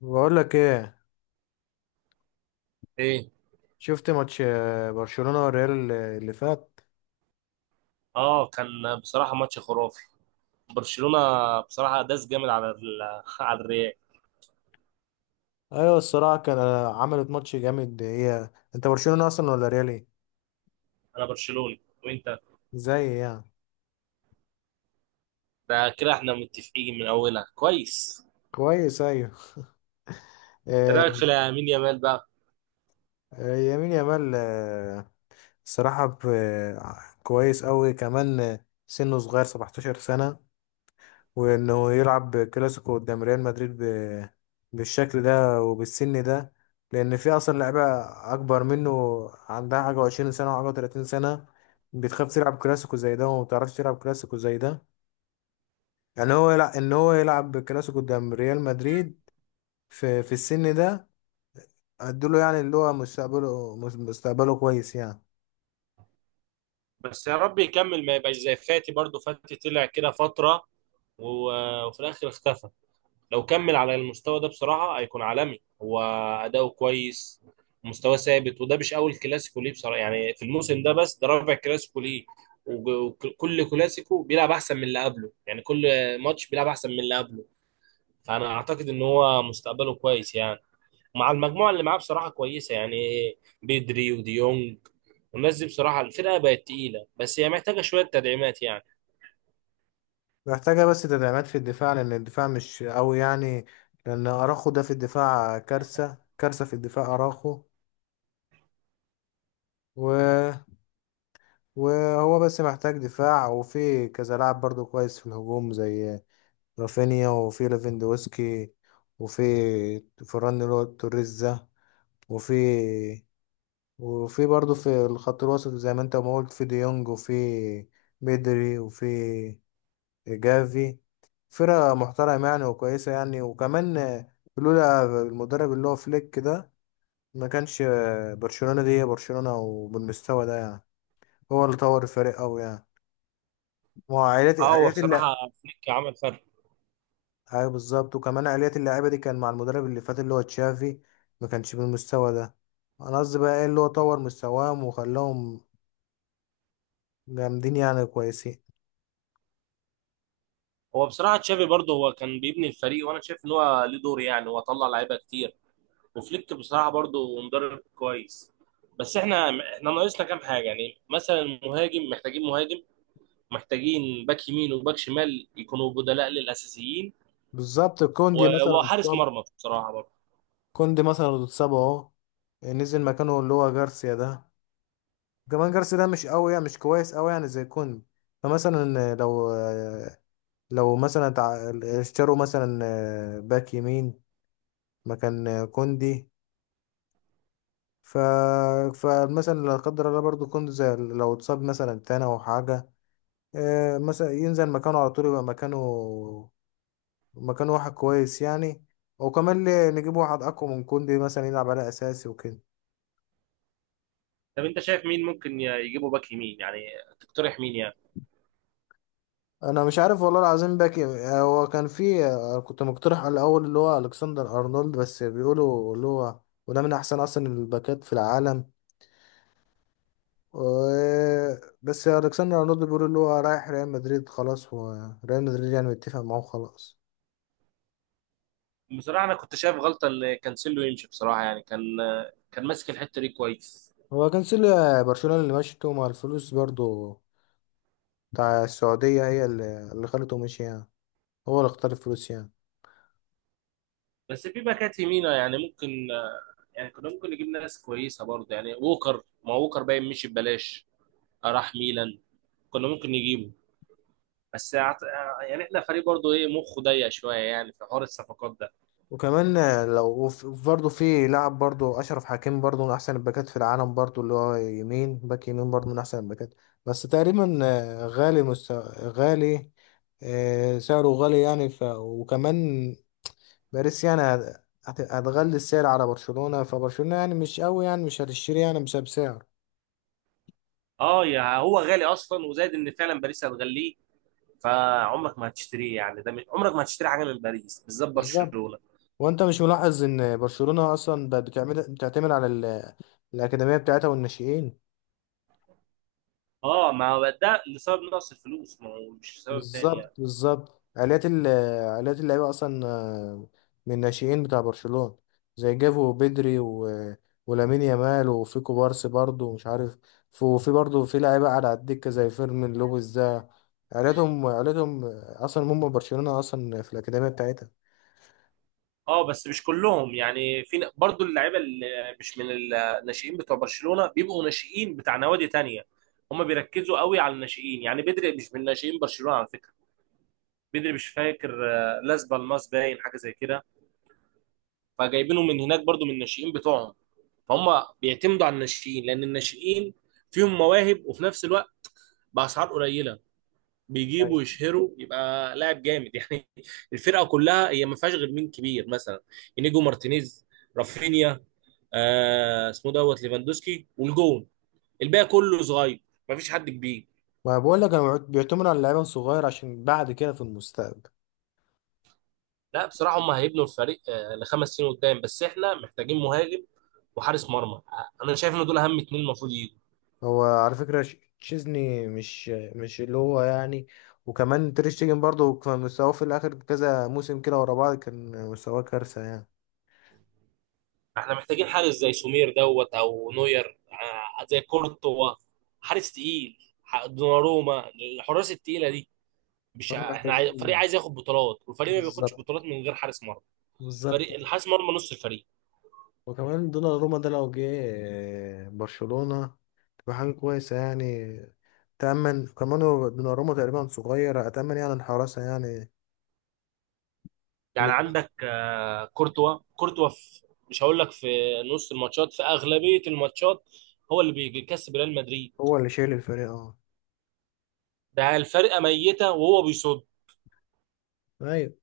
بقول لك ايه. ايه. شفت ماتش، برشلونة والريال اللي فات. اه، كان بصراحه ماتش خرافي. برشلونه بصراحه داس جامد على الريال. ايوه الصراحة كان، عملت ماتش جامد هي. انت برشلونة اصلا ولا ريال ايه؟ انا برشلوني، وانت؟ زي يعني. ده كده احنا متفقين من اولها كويس. كويس ايوه. ايه رايك آه، في لامين يامال بقى؟ يمين يامال، الصراحة كويس قوي كمان، سنه صغير 17 سنة. وانه يلعب كلاسيكو قدام ريال مدريد بالشكل ده وبالسن ده. لان في اصلا لعيبه اكبر منه، عندها حاجه وعشرين سنه وحاجه وتلاتين سنه، بتخاف تلعب كلاسيكو زي ده وما بتعرفش تلعب كلاسيكو زي ده. يعني هو يلعب، ان هو يلعب كلاسيكو قدام ريال مدريد في السن ده، ادوله يعني اللي هو مستقبله مستقبله كويس يعني. بس يا رب يكمل ما يبقاش زي فاتي، برضو فاتي طلع كده فتره وفي الاخر اختفى. لو كمل على المستوى ده بصراحة هيكون عالمي هو. أداؤه كويس، مستواه ثابت. وده مش أول كلاسيكو ليه بصراحة يعني في الموسم ده، بس ده رابع كلاسيكو ليه. وكل كلاسيكو بيلعب أحسن من اللي قبله، يعني كل ماتش بيلعب أحسن من اللي قبله. فأنا أعتقد إن هو مستقبله كويس يعني، ومع المجموعة اللي معاه بصراحة كويسة يعني، بيدري وديونج والناس دي. بصراحة الفرقة بقت تقيلة، بس هي محتاجة شوية تدعيمات يعني. محتاجه بس تدعيمات في الدفاع، لان الدفاع مش قوي يعني. لان اراخو ده في الدفاع كارثه، كارثه في الدفاع اراخو. وهو بس محتاج دفاع، وفي كذا لاعب برضو كويس في الهجوم زي رافينيا، وفي ليفاندوسكي، وفي فران اللي هو توريز ده، وفي وفي برضو في الخط الوسط زي ما انت ما قلت، في ديونج، وفي بيدري، وفي جافي. فرقة محترمة يعني وكويسة يعني. وكمان لولا المدرب اللي هو فليك ده، ما كانش برشلونة دي هي برشلونة وبالمستوى ده يعني. هو اللي طور الفريق أوي يعني. ما هو عائلات اه، هو عائلات بصراحة اللع... فليك عمل فرق. ايوه بالظبط، وكمان عائلات اللعيبه دي كان مع المدرب اللي فات اللي هو تشافي، ما كانش بالمستوى ده. انا قصدي بقى ايه اللي هو طور مستواهم وخلاهم جامدين يعني كويسين. هو بصراحه تشافي برضه هو كان بيبني الفريق، وانا شايف ان هو ليه دور يعني، هو طلع لعيبه كتير. وفليك بصراحه برضه مدرب كويس. بس احنا ناقصنا كام حاجه يعني، مثلا المهاجم، محتاجين مهاجم، محتاجين باك يمين وباك شمال يكونوا بدلاء للاساسيين، بالظبط كوندي مثلا وحارس اتصاب. مرمى بصراحه برضه. كوندي مثلا اتصاب اهو، نزل مكانه اللي هو جارسيا ده. كمان جارسيا ده مش قوي يعني، مش كويس قوي يعني زي كوندي. فمثلا لو مثلا اشتروا مثلا باك يمين مكان كوندي. ف... فمثلا لا قدر الله، برضو كنت زي، لو اتصاب مثلا تاني او حاجه، مثلا ينزل مكانه على طول، يبقى مكانه مكانه واحد كويس يعني. وكمان ليه نجيب واحد اقوى من كوندي مثلا يلعب على اساسي وكده. طب انت شايف مين ممكن يجيبوا باك يمين يعني، تقترح مين يعني؟ انا مش عارف والله العظيم، باك هو كان في، كنت مقترح على الاول اللي هو الكسندر ارنولد، بس بيقولوا اللي هو، وده من احسن اصلا الباكات في العالم. و- بس الكسندر ارنولد بيقولوا اللي هو رايح ريال مدريد خلاص، هو ريال مدريد يعني متفق معاه خلاص. بصراحه انا كنت شايف غلطه ان كانسيلو يمشي، بصراحه يعني كان ماسك الحته دي كويس. هو كان برشلونة اللي مشته مع الفلوس برضو بتاع السعودية، هي اللي خلته مشي يعني. هو اللي اختار الفلوس يعني. بس في باكات يمينة يعني ممكن، يعني كنا ممكن نجيب ناس كويسه برضه يعني. ووكر، ما ووكر باين مشي ببلاش، راح ميلان، كنا ممكن نجيبه. بس أعت- يعني احنا فريق برضه ايه مخه ضيق شويه يعني في حوار الصفقات ده. وكمان لو برضو في لاعب برضو أشرف حكيمي، برضو من أحسن الباكات في العالم برضو، اللي هو يمين، باك يمين برضو من أحسن الباكات. بس تقريبا، غالي، سعره غالي يعني. وكمان باريس يعني هتغلي السعر على برشلونة، فبرشلونة يعني مش قوي يعني مش هتشتري يعني بسبب اه، يا هو غالي اصلا، وزائد ان فعلا باريس هتغليه، فعمرك ما هتشتريه يعني. عمرك ما هتشتري حاجه من باريس بالذات سعر. برشلونه. وانت مش ملاحظ ان برشلونة اصلا بقت بتعمل بتعتمد على الاكاديمية بتاعتها والناشئين؟ اه ما هو ده لسبب نقص الفلوس، ما هو مش سبب تاني بالظبط يعني. بالظبط، عائلات اللعيبة اصلا، من الناشئين بتاع برشلونة زي جافو وبدري ولامين يامال، وفي كوبارسي برضه، ومش عارف. وفي برضه في لعيبة قاعدة على الدكة زي فيرمين لوبيز ده. عائلتهم عائلتهم اصلا هم برشلونة اصلا، في الاكاديمية بتاعتها. اه، بس مش كلهم يعني، في برضو اللعيبه اللي مش من الناشئين بتوع برشلونه بيبقوا ناشئين بتاع نوادي تانية. هم بيركزوا قوي على الناشئين يعني. بدري مش من ناشئين برشلونه على فكره، بدري مش فاكر، لاس بالماس باين حاجه زي كده، فجايبينه من هناك برضو من الناشئين بتوعهم. فهم بيعتمدوا على الناشئين لان الناشئين فيهم مواهب، وفي نفس الوقت باسعار قليله بيجيبوا أيوة. يشهروا يبقى لاعب جامد يعني. الفرقه كلها هي ما فيهاش غير مين كبير مثلا؟ انيجو مارتينيز، رافينيا، آه اسمه دوت ليفاندوسكي، والجون. الباقي كله صغير، مفيش حد كبير. ما بقول لك انا، بيعتمد على اللعيبة الصغير عشان بعد كده في المستقبل. لا بصراحة هم هيبنوا الفريق، ل5 سنين قدام، بس احنا محتاجين مهاجم وحارس مرمى. انا شايف ان دول اهم اتنين المفروض يجوا. هو على فكرة تشيزني مش اللي هو يعني. وكمان تير شتيجن برضه كان مستواه في الآخر كذا موسم كده ورا بعض، كان مستواه كارثة يعني. احنا محتاجين حارس زي سمير دوت او نوير، زي كورتوا. حارس تقيل، دوناروما، الحراس التقيلة دي. مش كمان ع- احنا عاي... فريق محتاجين. عايز ياخد بطولات، والفريق ما بياخدش بطولات بالظبط من غير حارس مرمى. بالظبط. فريق الحارس مرمى نص الفريق. وكمان دوناروما ده لو جه، برشلونة، تبقى حاجة كويسة يعني. تأمن، كمان هو دوناروما تقريبا صغير، أتأمن يعني الحراسة يعني. اللي يعني عندك كورتوا. كورتوا في مش هقول لك، في نص الماتشات، في اغلبيه الماتشات هو اللي بيكسب ريال مدريد. هو اللي شايل الفريق، اه. ده الفرقه ميته وهو بيصد. أيوة.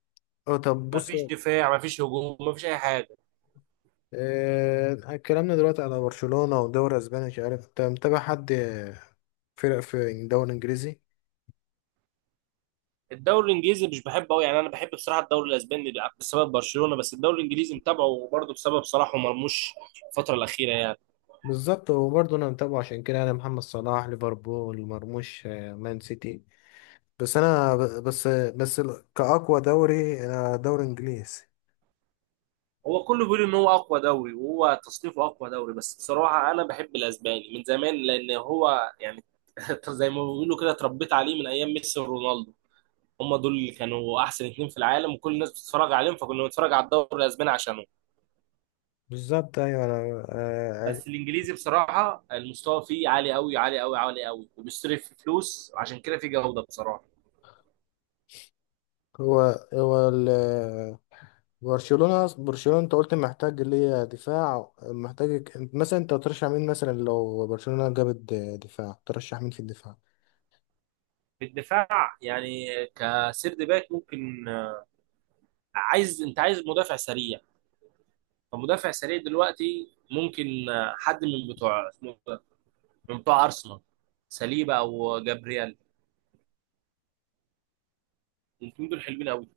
اه طب بص، مفيش دفاع، مفيش هجوم، مفيش اي حاجه. اتكلمنا دلوقتي على برشلونة ودوري اسباني، مش عارف انت متابع حد فرق في الدوري الانجليزي؟ الدوري الانجليزي مش بحبه قوي يعني. انا بحب بصراحه الدوري الاسباني بسبب برشلونه، بس الدوري الانجليزي متابعه برضه بسبب صلاح ومرموش الفتره الاخيره يعني. بالظبط وبرضه انا متابعه، عشان كده انا محمد صلاح ليفربول، مرموش مان سيتي. بس كأقوى دوري انا دوري انجليزي. هو كله بيقول ان هو اقوى دوري، وهو تصنيفه اقوى دوري، بس بصراحه انا بحب الاسباني من زمان لان هو يعني زي ما بيقولوا كده اتربيت عليه من ايام ميسي ورونالدو. هم دول اللي كانوا احسن اتنين في العالم وكل الناس بتتفرج عليهم، فكنا بنتفرج على الدوري الاسباني عشانهم. بالظبط ايوه، انا عارف. بس الانجليزي بصراحه المستوى فيه عالي قوي عالي قوي عالي قوي، وبيصرف في فلوس وعشان كده في جوده بصراحه. هو هو ال- برشلونة برشلونة انت قلت محتاج ليه دفاع، محتاج. مثلا انت ترشح مين مثلا لو برشلونة جابت دفاع، ترشح مين في الدفاع؟ في الدفاع يعني كسيرد باك ممكن. انت عايز مدافع سريع، فمدافع سريع دلوقتي ممكن، حد من بتوع اسمه إيه ده؟ من بتوع ارسنال، ساليبا او جابرييل، الاثنين دول حلوين قوي،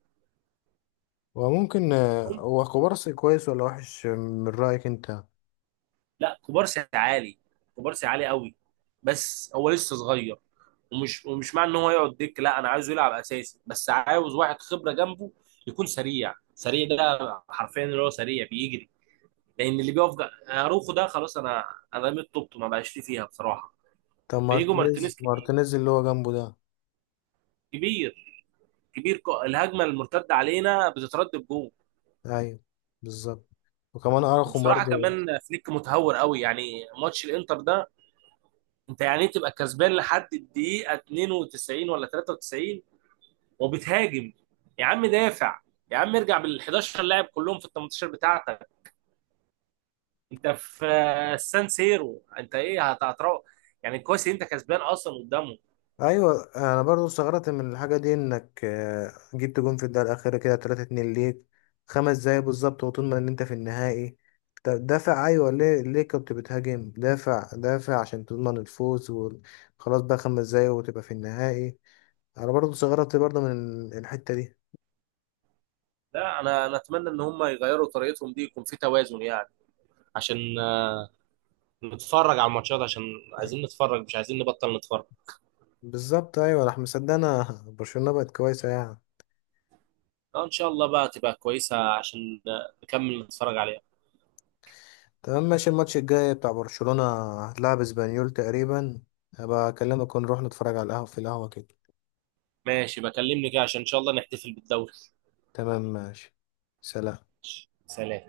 وممكن عارفهم؟ هو كوبارسي كويس ولا وحش من رأيك انت؟ لا، كوبارسي عالي، كوبارسي عالي قوي، بس هو لسه صغير. ومش معنى ان هو يقعد دك، لا انا عايزه يلعب اساسي، بس عاوز واحد خبره جنبه، يكون سريع. سريع ده حرفيا اللي هو سريع بيجري. لان اللي بيقف اروخو ده خلاص. انا رميت طوبته، ما بقاش لي فيها بصراحه. طب بيجو مارتينيز، مارتينيز كبير، مارتينيز اللي هو جنبه ده؟ كبير، كبير. الهجمه المرتده علينا بتترد بجول. ايوه بالظبط، وكمان ارخم وبصراحه برضه. كمان فليك متهور قوي يعني، ماتش الانتر ده، انت يعني إيه تبقى كسبان لحد الدقيقه 92 ولا 93 وبتهاجم؟ يا عم دافع، يا عم ارجع بال 11 لاعب كلهم في ال 18 بتاعتك. انت في السان سيرو، انت ايه هتروح يعني؟ كويس إن انت كسبان اصلا قدامهم. ايوه انا برضه استغربت من الحاجه دي، انك جبت جون في الدقيقه الاخيره كده 3-2 ليك خمس دقايق بالظبط، وطول ما ان انت في النهائي. طب دافع ايوه، ليه كنت بتهاجم؟ دافع دافع عشان تضمن الفوز وخلاص بقى خمس دقايق وتبقى في النهائي. انا برضه استغربت برضه من الحته دي. لا، انا اتمنى ان هم يغيروا طريقتهم دي، يكون في توازن يعني، عشان نتفرج على الماتشات، عشان عايزين نتفرج، مش عايزين نبطل نتفرج. بالظبط ايوه راح مصدقنا برشلونة بقت كويسة يعني. ان شاء الله بقى تبقى كويسه عشان نكمل نتفرج عليها. تمام ماشي، الماتش الجاي بتاع برشلونة هتلعب اسبانيول تقريبا، هبقى اكلمك ونروح نتفرج على القهوة في القهوة كده. ماشي، بكلمني كده عشان ان شاء الله نحتفل بالدوري. تمام ماشي، سلام. سلام.